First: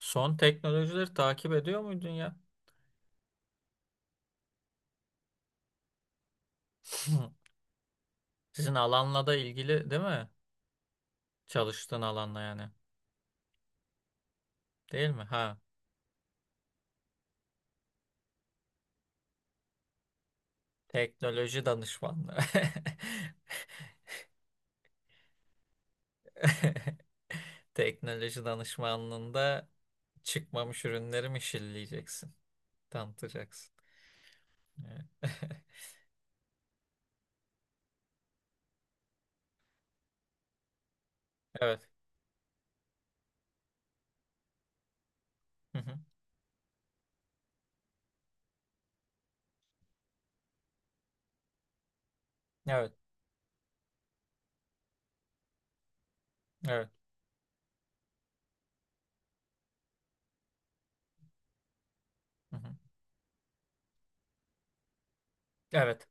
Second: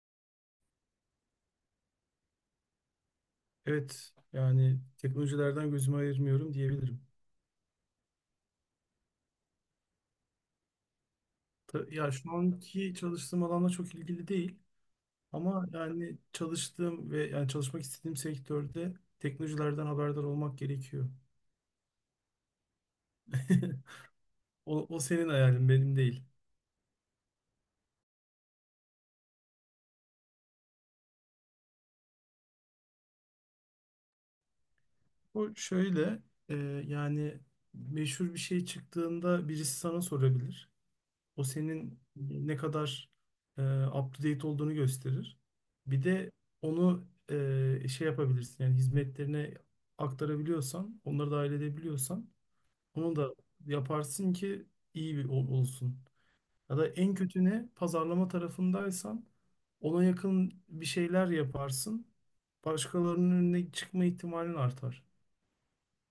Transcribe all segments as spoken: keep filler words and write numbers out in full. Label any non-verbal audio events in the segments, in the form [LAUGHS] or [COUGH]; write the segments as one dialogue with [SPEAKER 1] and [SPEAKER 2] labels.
[SPEAKER 1] Son teknolojileri takip ediyor muydun ya?
[SPEAKER 2] Evet, yani teknolojilerden gözümü ayırmıyorum diyebilirim.
[SPEAKER 1] [LAUGHS] Sizin alanla da ilgili değil mi?
[SPEAKER 2] Ta-
[SPEAKER 1] Çalıştığın
[SPEAKER 2] Ya şu
[SPEAKER 1] alanla yani.
[SPEAKER 2] anki çalıştığım alanla çok ilgili değil
[SPEAKER 1] Değil mi? Ha.
[SPEAKER 2] ama yani çalıştığım ve yani çalışmak istediğim sektörde teknolojilerden haberdar olmak gerekiyor.
[SPEAKER 1] Teknoloji danışmanlığı. [LAUGHS]
[SPEAKER 2] [LAUGHS] O, o senin hayalin, benim değil.
[SPEAKER 1] Teknoloji danışmanlığında çıkmamış ürünleri mi şilleyeceksin? Tanıtacaksın. Evet.
[SPEAKER 2] O
[SPEAKER 1] [LAUGHS]
[SPEAKER 2] şöyle, e, yani meşhur bir şey çıktığında birisi sana sorabilir. O
[SPEAKER 1] Evet.
[SPEAKER 2] senin ne kadar e, up to date olduğunu gösterir.
[SPEAKER 1] Hı hı.
[SPEAKER 2] Bir de onu e, şey yapabilirsin yani hizmetlerine aktarabiliyorsan, onları dahil edebiliyorsan
[SPEAKER 1] Evet.
[SPEAKER 2] onu da yaparsın ki iyi bir ol- olsun. Ya da
[SPEAKER 1] Evet.
[SPEAKER 2] en kötü ne? Pazarlama tarafındaysan ona yakın bir şeyler yaparsın.
[SPEAKER 1] Hı hı.
[SPEAKER 2] Başkalarının önüne çıkma ihtimalin artar.
[SPEAKER 1] Evet.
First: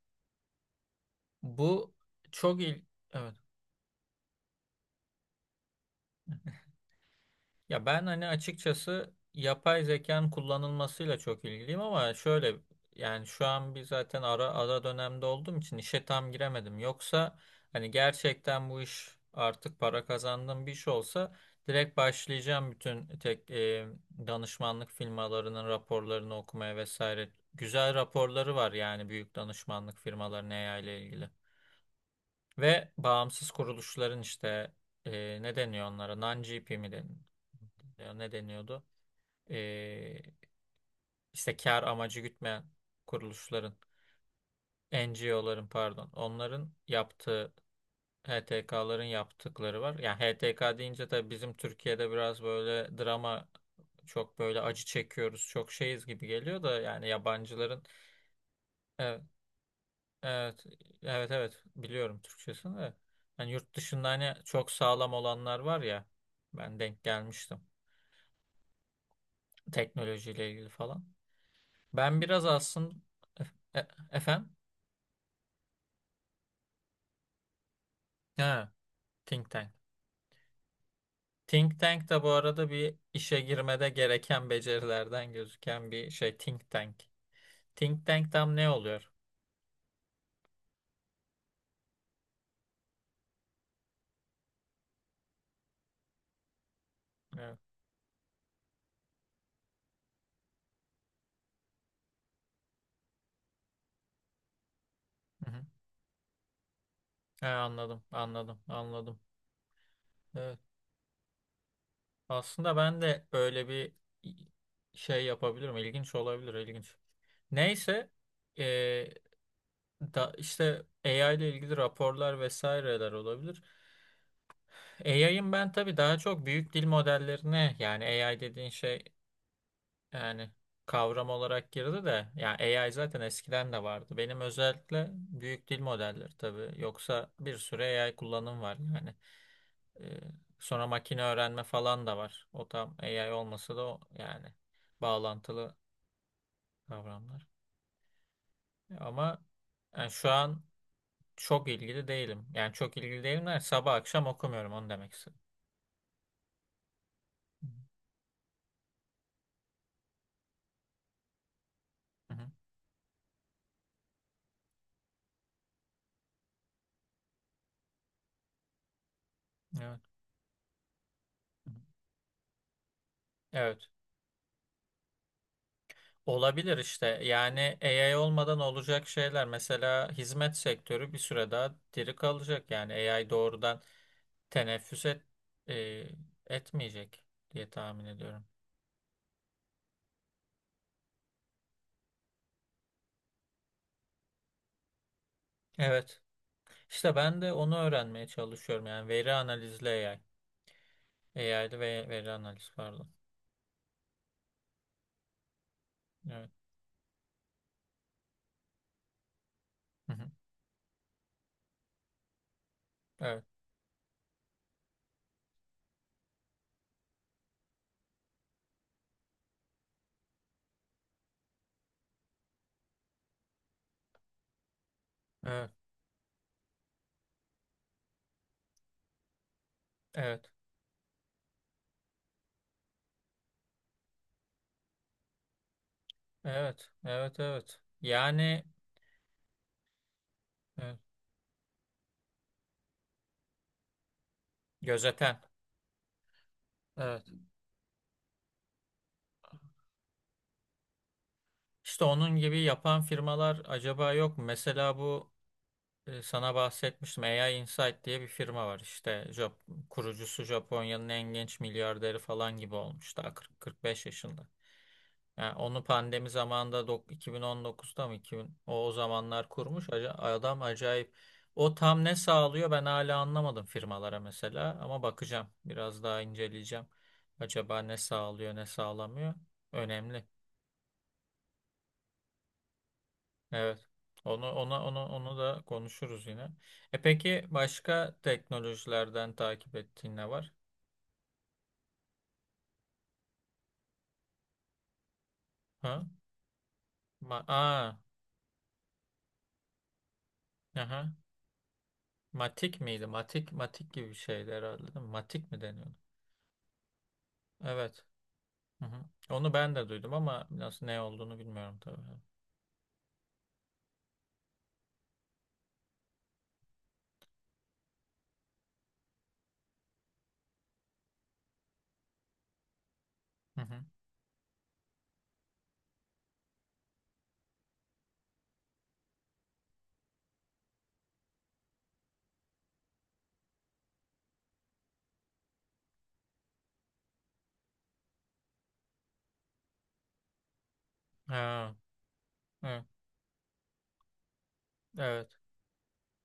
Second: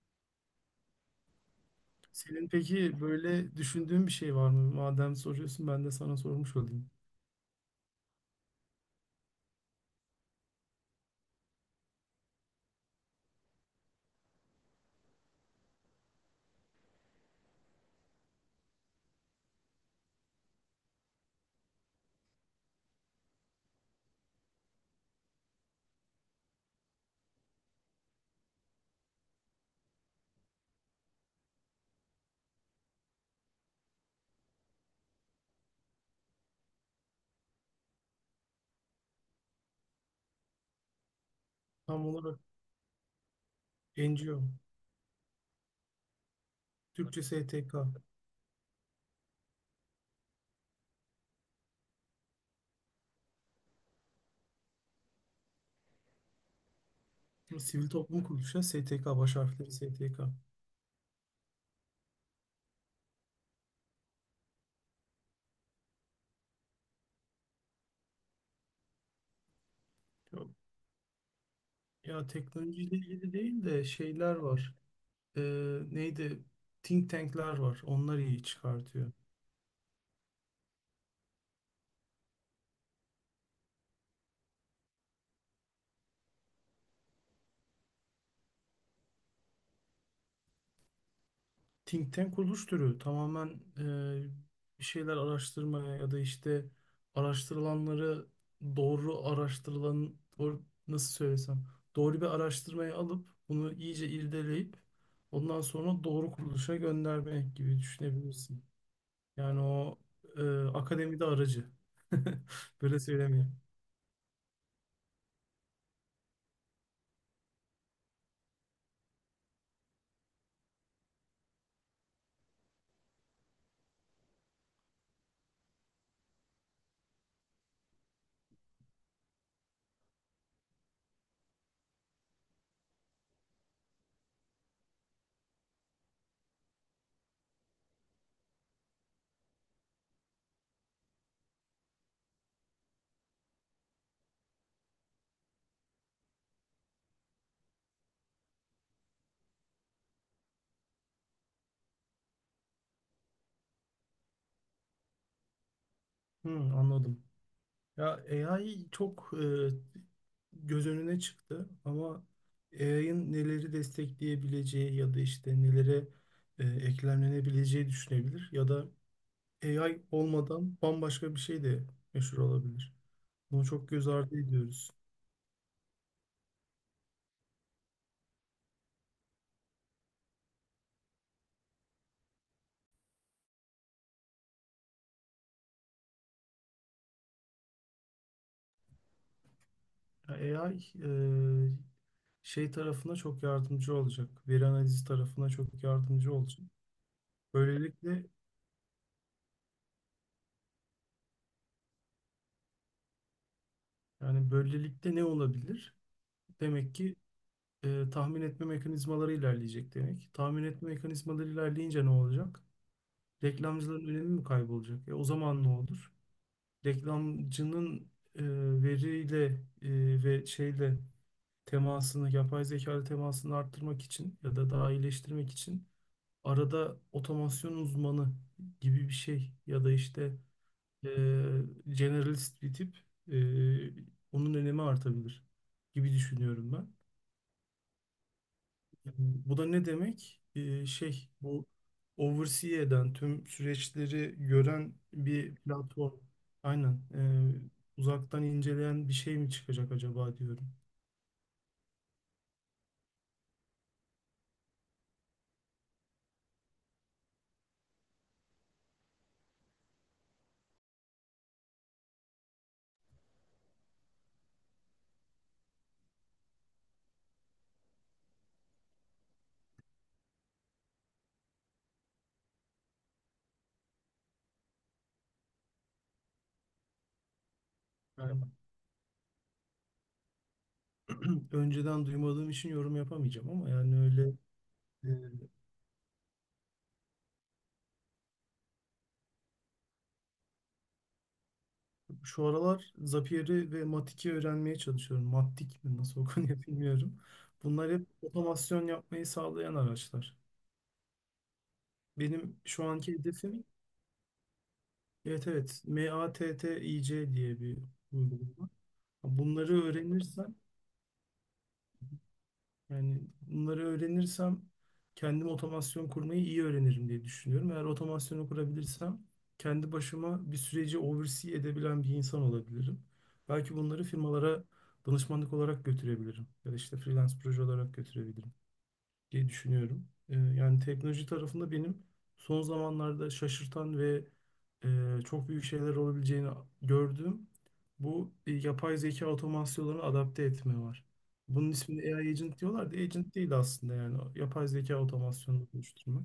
[SPEAKER 1] Bu
[SPEAKER 2] Senin
[SPEAKER 1] çok il...
[SPEAKER 2] peki
[SPEAKER 1] Evet.
[SPEAKER 2] böyle düşündüğün bir şey var mı? Madem soruyorsun ben de sana sormuş olayım.
[SPEAKER 1] Ya ben hani açıkçası yapay zekanın kullanılmasıyla çok ilgiliyim ama şöyle yani şu an bir zaten ara ara dönemde olduğum için işe tam giremedim. Yoksa hani gerçekten bu iş artık para kazandığım bir iş olsa direkt başlayacağım bütün tek e, danışmanlık firmalarının raporlarını okumaya vesaire. Güzel raporları var yani büyük danışmanlık firmalarının A I ile ilgili. Ve bağımsız kuruluşların işte e, ne deniyor onlara? Non-G P mi deniyor? Ne deniyordu? E, işte kar
[SPEAKER 2] Tam
[SPEAKER 1] amacı
[SPEAKER 2] olarak
[SPEAKER 1] gütmeyen kuruluşların,
[SPEAKER 2] N G O.
[SPEAKER 1] N G O'ların pardon, onların
[SPEAKER 2] Türkçe
[SPEAKER 1] yaptığı
[SPEAKER 2] S T K.
[SPEAKER 1] H T K'ların yaptıkları var. Yani H T K deyince tabii bizim Türkiye'de biraz böyle drama, çok böyle acı çekiyoruz, çok şeyiz gibi geliyor da yani
[SPEAKER 2] Bu
[SPEAKER 1] yabancıların
[SPEAKER 2] sivil toplum kuruluşu ya, S T K
[SPEAKER 1] evet,
[SPEAKER 2] baş harfleri S T K.
[SPEAKER 1] evet, evet, evet. Biliyorum Türkçesini de. Yani yurt dışında hani çok sağlam olanlar var ya. Ben denk gelmiştim. Teknolojiyle
[SPEAKER 2] Tamam.
[SPEAKER 1] ilgili falan. Ben
[SPEAKER 2] Ya
[SPEAKER 1] biraz aslında,
[SPEAKER 2] teknolojiyle ilgili değil
[SPEAKER 1] e-
[SPEAKER 2] de
[SPEAKER 1] e-
[SPEAKER 2] şeyler
[SPEAKER 1] efendim?
[SPEAKER 2] var. Ee, neydi? Think tank'ler var. Onlar iyi
[SPEAKER 1] Ha,
[SPEAKER 2] çıkartıyor.
[SPEAKER 1] Think Tank. Think Tank da bu arada bir işe girmede gereken becerilerden gözüken bir şey. Think Tank. Think Tank tam ne oluyor?
[SPEAKER 2] Think tank kuruluş türü tamamen e, bir şeyler araştırmaya ya da işte
[SPEAKER 1] Evet.
[SPEAKER 2] araştırılanları doğru araştırılan doğru, nasıl söylesem doğru bir araştırmayı alıp bunu iyice irdeleyip
[SPEAKER 1] Hı hı.
[SPEAKER 2] ondan sonra doğru kuruluşa
[SPEAKER 1] Ha,
[SPEAKER 2] göndermek gibi
[SPEAKER 1] anladım, anladım,
[SPEAKER 2] düşünebilirsin.
[SPEAKER 1] anladım.
[SPEAKER 2] Yani o e,
[SPEAKER 1] Evet.
[SPEAKER 2] akademide aracı. [LAUGHS]
[SPEAKER 1] Aslında
[SPEAKER 2] Böyle
[SPEAKER 1] ben de
[SPEAKER 2] söylemeyeyim.
[SPEAKER 1] böyle bir şey yapabilirim. İlginç olabilir, ilginç. Neyse eee, da işte A I ile ilgili raporlar vesaireler olabilir. A I'ın ben tabii daha çok büyük dil modellerine, yani A I dediğin şey yani kavram olarak girdi de yani A I zaten eskiden de vardı. Benim özellikle büyük dil modelleri tabii. Yoksa bir sürü A I kullanım var yani. Eee, Sonra makine öğrenme falan da var. O tam A I olmasa da o yani bağlantılı kavramlar. Ama yani şu an çok ilgili değilim. Yani çok ilgili değilim der. Sabah akşam okumuyorum onu demek istedim.
[SPEAKER 2] Hı, anladım. Ya A I çok e, göz önüne çıktı ama
[SPEAKER 1] Hı hı.
[SPEAKER 2] A I'ın neleri destekleyebileceği ya da işte nelere e, eklemlenebileceği düşünebilir ya da
[SPEAKER 1] Evet.
[SPEAKER 2] A I olmadan bambaşka bir şey
[SPEAKER 1] Hı hı.
[SPEAKER 2] de meşhur olabilir. Bunu
[SPEAKER 1] Evet.
[SPEAKER 2] çok göz ardı ediyoruz.
[SPEAKER 1] Olabilir işte. Yani A I olmadan olacak şeyler. Mesela hizmet sektörü bir süre daha diri kalacak. Yani A I doğrudan teneffüs et, e, etmeyecek diye tahmin ediyorum.
[SPEAKER 2] Ya A I e, şey tarafına çok yardımcı olacak. Veri analizi tarafına çok
[SPEAKER 1] Evet.
[SPEAKER 2] yardımcı olacak.
[SPEAKER 1] İşte ben de onu
[SPEAKER 2] Böylelikle
[SPEAKER 1] öğrenmeye çalışıyorum. Yani veri analizli A I. A I'lı ve veri analiz pardon.
[SPEAKER 2] Yani böylelikle ne olabilir?
[SPEAKER 1] Evet.
[SPEAKER 2] Demek ki e, tahmin etme mekanizmaları ilerleyecek
[SPEAKER 1] Hı
[SPEAKER 2] demek.
[SPEAKER 1] hı.
[SPEAKER 2] Tahmin etme mekanizmaları ilerleyince ne olacak?
[SPEAKER 1] Evet.
[SPEAKER 2] Reklamcıların önemi mi kaybolacak? E, o zaman ne olur? Reklamcının e, veriyle e, ve şeyle temasını, yapay zeka ile temasını arttırmak için ya da daha iyileştirmek
[SPEAKER 1] Evet.
[SPEAKER 2] için arada otomasyon uzmanı gibi bir şey ya da işte
[SPEAKER 1] Evet.
[SPEAKER 2] e, generalist bir tip e, onun önemi artabilir gibi düşünüyorum ben.
[SPEAKER 1] Evet, evet, evet. Yani
[SPEAKER 2] Yani bu da ne demek? E,
[SPEAKER 1] evet,
[SPEAKER 2] şey bu oversee eden tüm süreçleri gören
[SPEAKER 1] gözeten.
[SPEAKER 2] bir platform. Aynen. E,
[SPEAKER 1] Evet.
[SPEAKER 2] uzaktan inceleyen bir şey mi çıkacak acaba diyorum.
[SPEAKER 1] İşte onun gibi yapan firmalar acaba yok mu? Mesela bu e, sana bahsetmiştim. A I Insight diye bir firma var. İşte Jap kurucusu Japonya'nın en genç milyarderi falan gibi olmuştu. kırk kırk beş yaşında. Yani onu pandemi zamanında dok- iki bin on dokuzda mı iki bin o, o zamanlar kurmuş. Aca- adam acayip. O tam ne sağlıyor ben hala anlamadım firmalara mesela, ama bakacağım, biraz daha inceleyeceğim. Acaba ne
[SPEAKER 2] Yani
[SPEAKER 1] sağlıyor ne sağlamıyor? Önemli.
[SPEAKER 2] [CLEARS THROAT] önceden duymadığım için yorum yapamayacağım ama
[SPEAKER 1] Evet.
[SPEAKER 2] yani öyle.
[SPEAKER 1] Onu ona onu
[SPEAKER 2] e,
[SPEAKER 1] onu da konuşuruz yine. E peki başka teknolojilerden takip ettiğin ne var?
[SPEAKER 2] Şu aralar Zapier'i ve Matik'i öğrenmeye çalışıyorum. Matik mi
[SPEAKER 1] Ha?
[SPEAKER 2] nasıl okunuyor [LAUGHS] bilmiyorum.
[SPEAKER 1] Ma
[SPEAKER 2] Bunlar
[SPEAKER 1] Aa,
[SPEAKER 2] hep otomasyon yapmayı sağlayan araçlar.
[SPEAKER 1] aha.
[SPEAKER 2] Benim
[SPEAKER 1] Matik
[SPEAKER 2] şu
[SPEAKER 1] miydi?
[SPEAKER 2] anki
[SPEAKER 1] Matik,
[SPEAKER 2] hedefim,
[SPEAKER 1] matik gibi bir şeydi herhalde, değil mi?
[SPEAKER 2] evet,
[SPEAKER 1] Matik mi
[SPEAKER 2] evet,
[SPEAKER 1] deniyordu?
[SPEAKER 2] MATTIC diye bir
[SPEAKER 1] Evet.
[SPEAKER 2] uygulama.
[SPEAKER 1] Hı hı. Onu ben
[SPEAKER 2] Bunları
[SPEAKER 1] de duydum ama
[SPEAKER 2] öğrenirsem
[SPEAKER 1] nasıl, ne olduğunu bilmiyorum tabii.
[SPEAKER 2] Yani bunları öğrenirsem kendim otomasyon kurmayı iyi öğrenirim diye düşünüyorum. Eğer otomasyonu kurabilirsem kendi başıma bir süreci oversee edebilen bir insan olabilirim.
[SPEAKER 1] Hı
[SPEAKER 2] Belki
[SPEAKER 1] hı.
[SPEAKER 2] bunları firmalara danışmanlık olarak götürebilirim ya da işte freelance proje olarak götürebilirim diye düşünüyorum. Ee, yani teknoloji tarafında benim son zamanlarda şaşırtan ve e, çok büyük şeyler olabileceğini gördüğüm bu e, yapay zeka otomasyonlarını adapte etme var. Bunun
[SPEAKER 1] Ha,
[SPEAKER 2] ismini A I agent
[SPEAKER 1] evet.
[SPEAKER 2] diyorlar da agent değil aslında yani yapay zeka
[SPEAKER 1] Evet.
[SPEAKER 2] otomasyonunu oluşturmak.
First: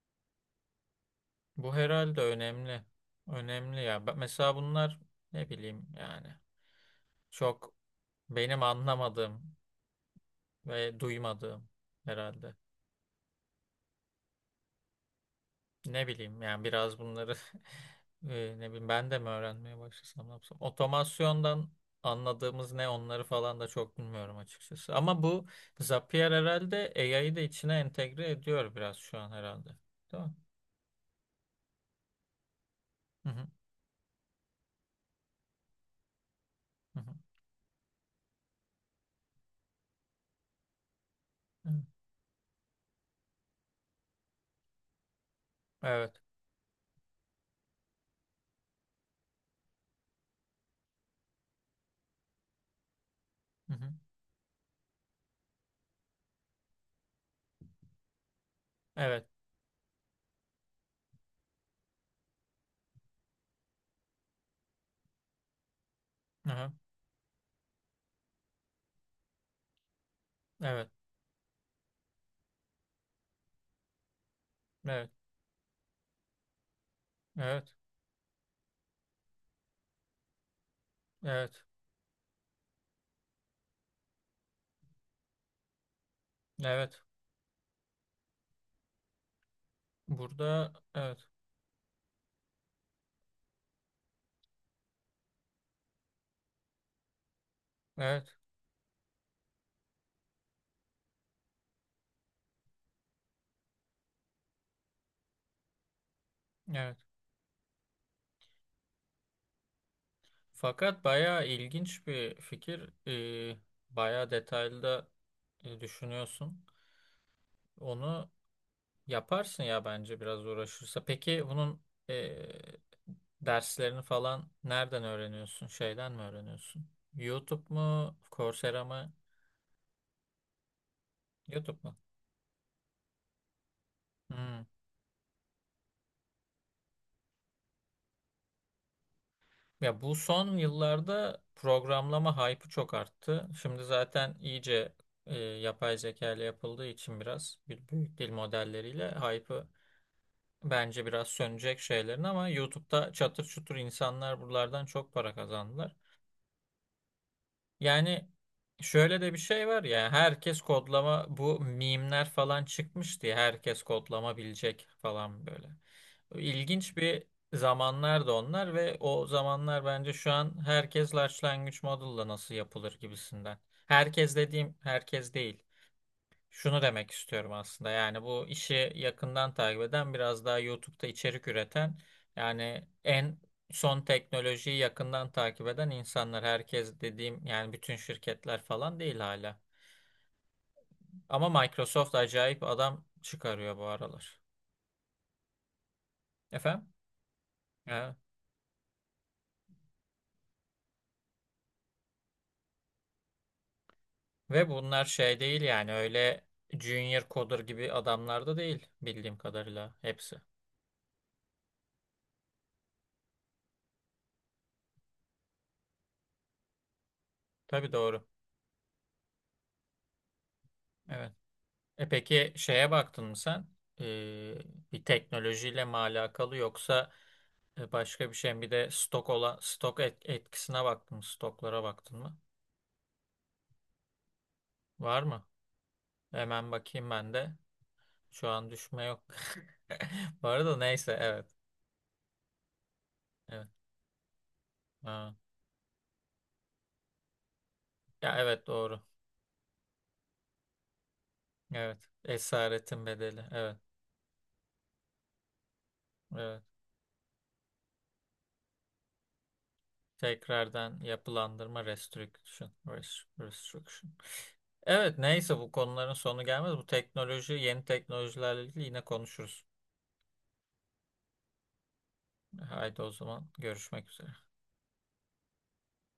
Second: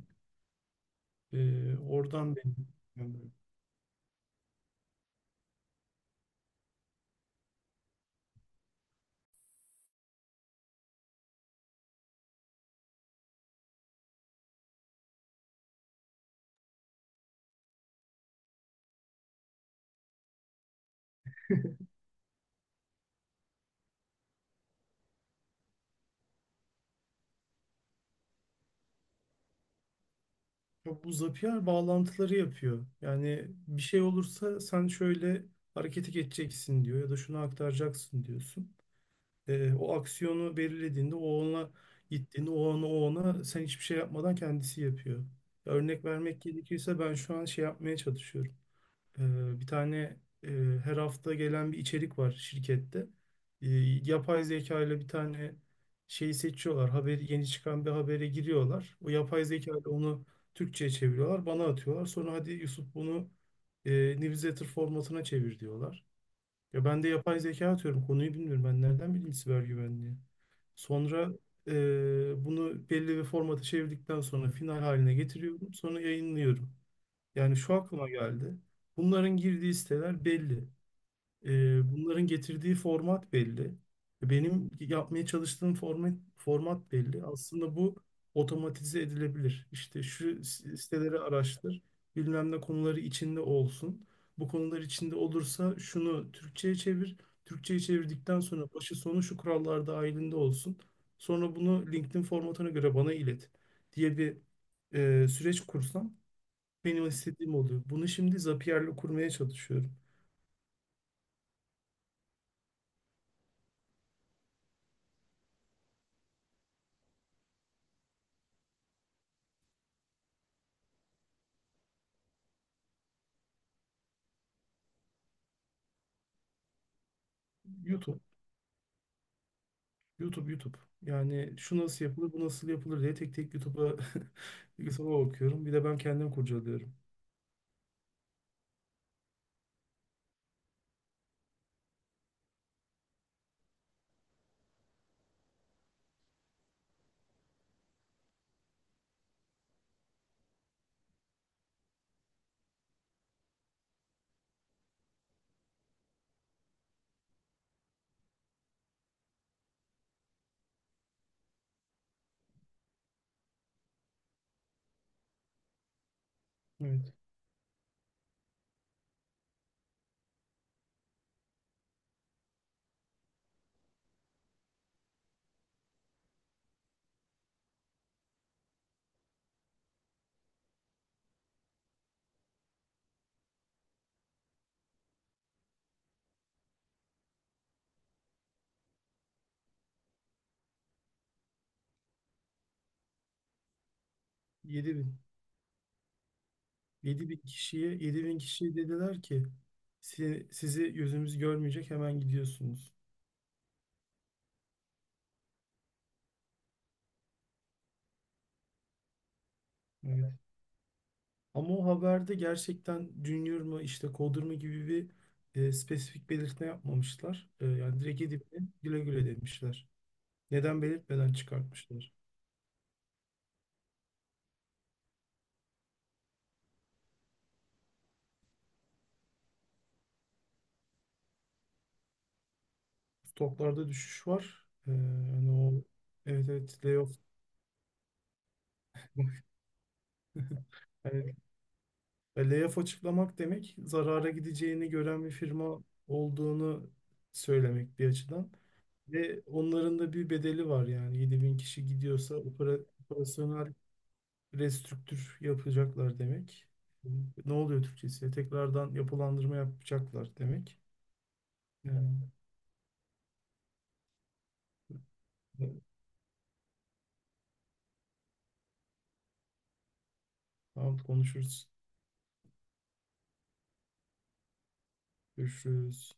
[SPEAKER 1] Bu
[SPEAKER 2] Ee,
[SPEAKER 1] herhalde
[SPEAKER 2] oradan benim
[SPEAKER 1] önemli.
[SPEAKER 2] yani
[SPEAKER 1] Önemli ya. Ben- Mesela bunlar ne bileyim yani, çok benim anlamadığım ve duymadığım herhalde. Ne bileyim yani, biraz bunları [LAUGHS] e, ne bileyim ben de mi öğrenmeye başlasam, ne yapsam. Otomasyondan anladığımız ne, onları falan da çok bilmiyorum açıkçası. Ama bu Zapier herhalde A I'yı da içine entegre ediyor biraz şu an herhalde. Değil mi?
[SPEAKER 2] ya bu Zapier bağlantıları yapıyor.
[SPEAKER 1] Hı hı,
[SPEAKER 2] Yani bir şey olursa sen şöyle harekete geçeceksin
[SPEAKER 1] hı
[SPEAKER 2] diyor
[SPEAKER 1] hı,
[SPEAKER 2] ya da şunu aktaracaksın diyorsun. E, o aksiyonu belirlediğinde, o ona
[SPEAKER 1] hı.
[SPEAKER 2] gittiğinde, o ona, o ona sen hiçbir şey yapmadan kendisi yapıyor. Örnek
[SPEAKER 1] Evet.
[SPEAKER 2] vermek gerekirse ben şu an şey yapmaya çalışıyorum. E, bir tane e, her hafta gelen bir içerik var şirkette. E,
[SPEAKER 1] Hı hı.
[SPEAKER 2] yapay zeka ile bir tane şeyi seçiyorlar. Haberi, yeni çıkan bir habere giriyorlar. O
[SPEAKER 1] Evet.
[SPEAKER 2] yapay zeka ile onu Türkçe'ye çeviriyorlar. Bana atıyorlar. Sonra hadi Yusuf bunu e, newsletter formatına çevir diyorlar.
[SPEAKER 1] Hı hı.
[SPEAKER 2] Ya ben de yapay zeka atıyorum. Konuyu bilmiyorum. Ben nereden bileyim siber güvenliği?
[SPEAKER 1] Evet.
[SPEAKER 2] Sonra eee, bunu belli bir formata çevirdikten sonra final
[SPEAKER 1] Evet.
[SPEAKER 2] haline getiriyorum. Sonra yayınlıyorum. Yani
[SPEAKER 1] Evet.
[SPEAKER 2] şu aklıma geldi. Bunların girdiği siteler belli.
[SPEAKER 1] Evet.
[SPEAKER 2] E, bunların getirdiği format belli. Benim yapmaya çalıştığım format, format
[SPEAKER 1] Evet.
[SPEAKER 2] belli. Aslında bu otomatize edilebilir. İşte şu
[SPEAKER 1] Burada evet.
[SPEAKER 2] siteleri araştır, bilmem ne konuları içinde olsun. Bu konular içinde olursa şunu Türkçe'ye çevir. Türkçe'ye
[SPEAKER 1] Evet.
[SPEAKER 2] çevirdikten sonra başı sonu şu kurallar dahilinde olsun. Sonra bunu LinkedIn formatına göre bana ilet diye bir e, süreç kursam
[SPEAKER 1] Evet.
[SPEAKER 2] benim istediğim oluyor. Bunu şimdi Zapier'le kurmaya çalışıyorum.
[SPEAKER 1] Fakat bayağı ilginç bir fikir. Ee, bayağı detaylı da e, düşünüyorsun. Onu yaparsın ya bence, biraz uğraşırsa. Peki bunun e, derslerini falan nereden öğreniyorsun? Şeyden mi öğreniyorsun? YouTube mu?
[SPEAKER 2] YouTube,
[SPEAKER 1] Coursera mı?
[SPEAKER 2] YouTube, YouTube. Yani
[SPEAKER 1] YouTube
[SPEAKER 2] şu
[SPEAKER 1] mu?
[SPEAKER 2] nasıl yapılır, bu nasıl yapılır diye tek tek YouTube'a
[SPEAKER 1] Hmm.
[SPEAKER 2] [LAUGHS] YouTube'a bakıyorum. Bir de ben kendim kurcalıyorum.
[SPEAKER 1] Ya bu son yıllarda programlama hype'ı çok arttı. Şimdi zaten iyice e, yapay zeka ile yapıldığı için biraz bir büyük dil modelleriyle hype'ı. Bence biraz sönecek şeylerin ama YouTube'da çatır çutur insanlar buralardan çok para kazandılar. Yani şöyle de bir şey var ya, herkes kodlama, bu mimler falan çıkmış diye herkes kodlama bilecek falan, böyle. İlginç
[SPEAKER 2] Evet.
[SPEAKER 1] bir zamanlardı onlar ve o zamanlar, bence şu an herkes large language model'la nasıl yapılır gibisinden. Herkes dediğim herkes değil. Şunu demek istiyorum aslında. Yani bu işi yakından takip eden, biraz daha YouTube'da içerik üreten, yani en son teknolojiyi yakından takip eden insanlar. Herkes dediğim yani bütün şirketler falan değil hala. Ama Microsoft acayip adam çıkarıyor bu aralar.
[SPEAKER 2] yedi bin
[SPEAKER 1] Efendim?
[SPEAKER 2] yedi bin kişiye
[SPEAKER 1] Evet.
[SPEAKER 2] yedi bin kişiye dediler ki: "Si- sizi gözümüz görmeyecek, hemen gidiyorsunuz."
[SPEAKER 1] Ve bunlar şey değil yani, öyle junior coder gibi adamlar da değil bildiğim kadarıyla
[SPEAKER 2] Evet.
[SPEAKER 1] hepsi.
[SPEAKER 2] Ama o haberde gerçekten Junior mu işte Coder mı gibi bir e, spesifik belirtme yapmamışlar. E,
[SPEAKER 1] Tabii
[SPEAKER 2] yani direkt
[SPEAKER 1] doğru.
[SPEAKER 2] yedi bin güle güle demişler. Neden
[SPEAKER 1] Evet.
[SPEAKER 2] belirtmeden
[SPEAKER 1] E
[SPEAKER 2] çıkartmışlar.
[SPEAKER 1] peki şeye baktın mı sen? Ee, Bir teknolojiyle mi alakalı, yoksa e, başka bir şey mi? Bir de stok olan, stok et- etkisine baktın mı? Stoklara baktın mı?
[SPEAKER 2] Stoklarda düşüş var. E,
[SPEAKER 1] Var mı?
[SPEAKER 2] yani o, evet,
[SPEAKER 1] Hemen
[SPEAKER 2] evet,
[SPEAKER 1] bakayım
[SPEAKER 2] layoff
[SPEAKER 1] ben de. Şu an düşme yok. [LAUGHS] Bu arada neyse,
[SPEAKER 2] yani.
[SPEAKER 1] evet.
[SPEAKER 2] E, layoff açıklamak
[SPEAKER 1] Evet.
[SPEAKER 2] demek zarara gideceğini gören bir
[SPEAKER 1] Ha.
[SPEAKER 2] firma olduğunu söylemek bir
[SPEAKER 1] Ya
[SPEAKER 2] açıdan.
[SPEAKER 1] evet, doğru.
[SPEAKER 2] Ve onların da bir bedeli var yani yedi bin kişi
[SPEAKER 1] Evet.
[SPEAKER 2] gidiyorsa opera,
[SPEAKER 1] Esaretin bedeli.
[SPEAKER 2] operasyonel
[SPEAKER 1] Evet.
[SPEAKER 2] restrüktür yapacaklar
[SPEAKER 1] Evet.
[SPEAKER 2] demek. Ne oluyor Türkçesi? Tekrardan yapılandırma yapacaklar demek.
[SPEAKER 1] Tekrardan yapılandırma,
[SPEAKER 2] Yani,
[SPEAKER 1] restriction. rest- Restriction. Evet neyse, bu
[SPEAKER 2] evet,
[SPEAKER 1] konuların sonu gelmez. Bu teknoloji, yeni teknolojilerle ilgili yine konuşuruz.
[SPEAKER 2] tamam, konuşuruz.
[SPEAKER 1] Haydi o zaman, görüşmek üzere.
[SPEAKER 2] Görüşürüz.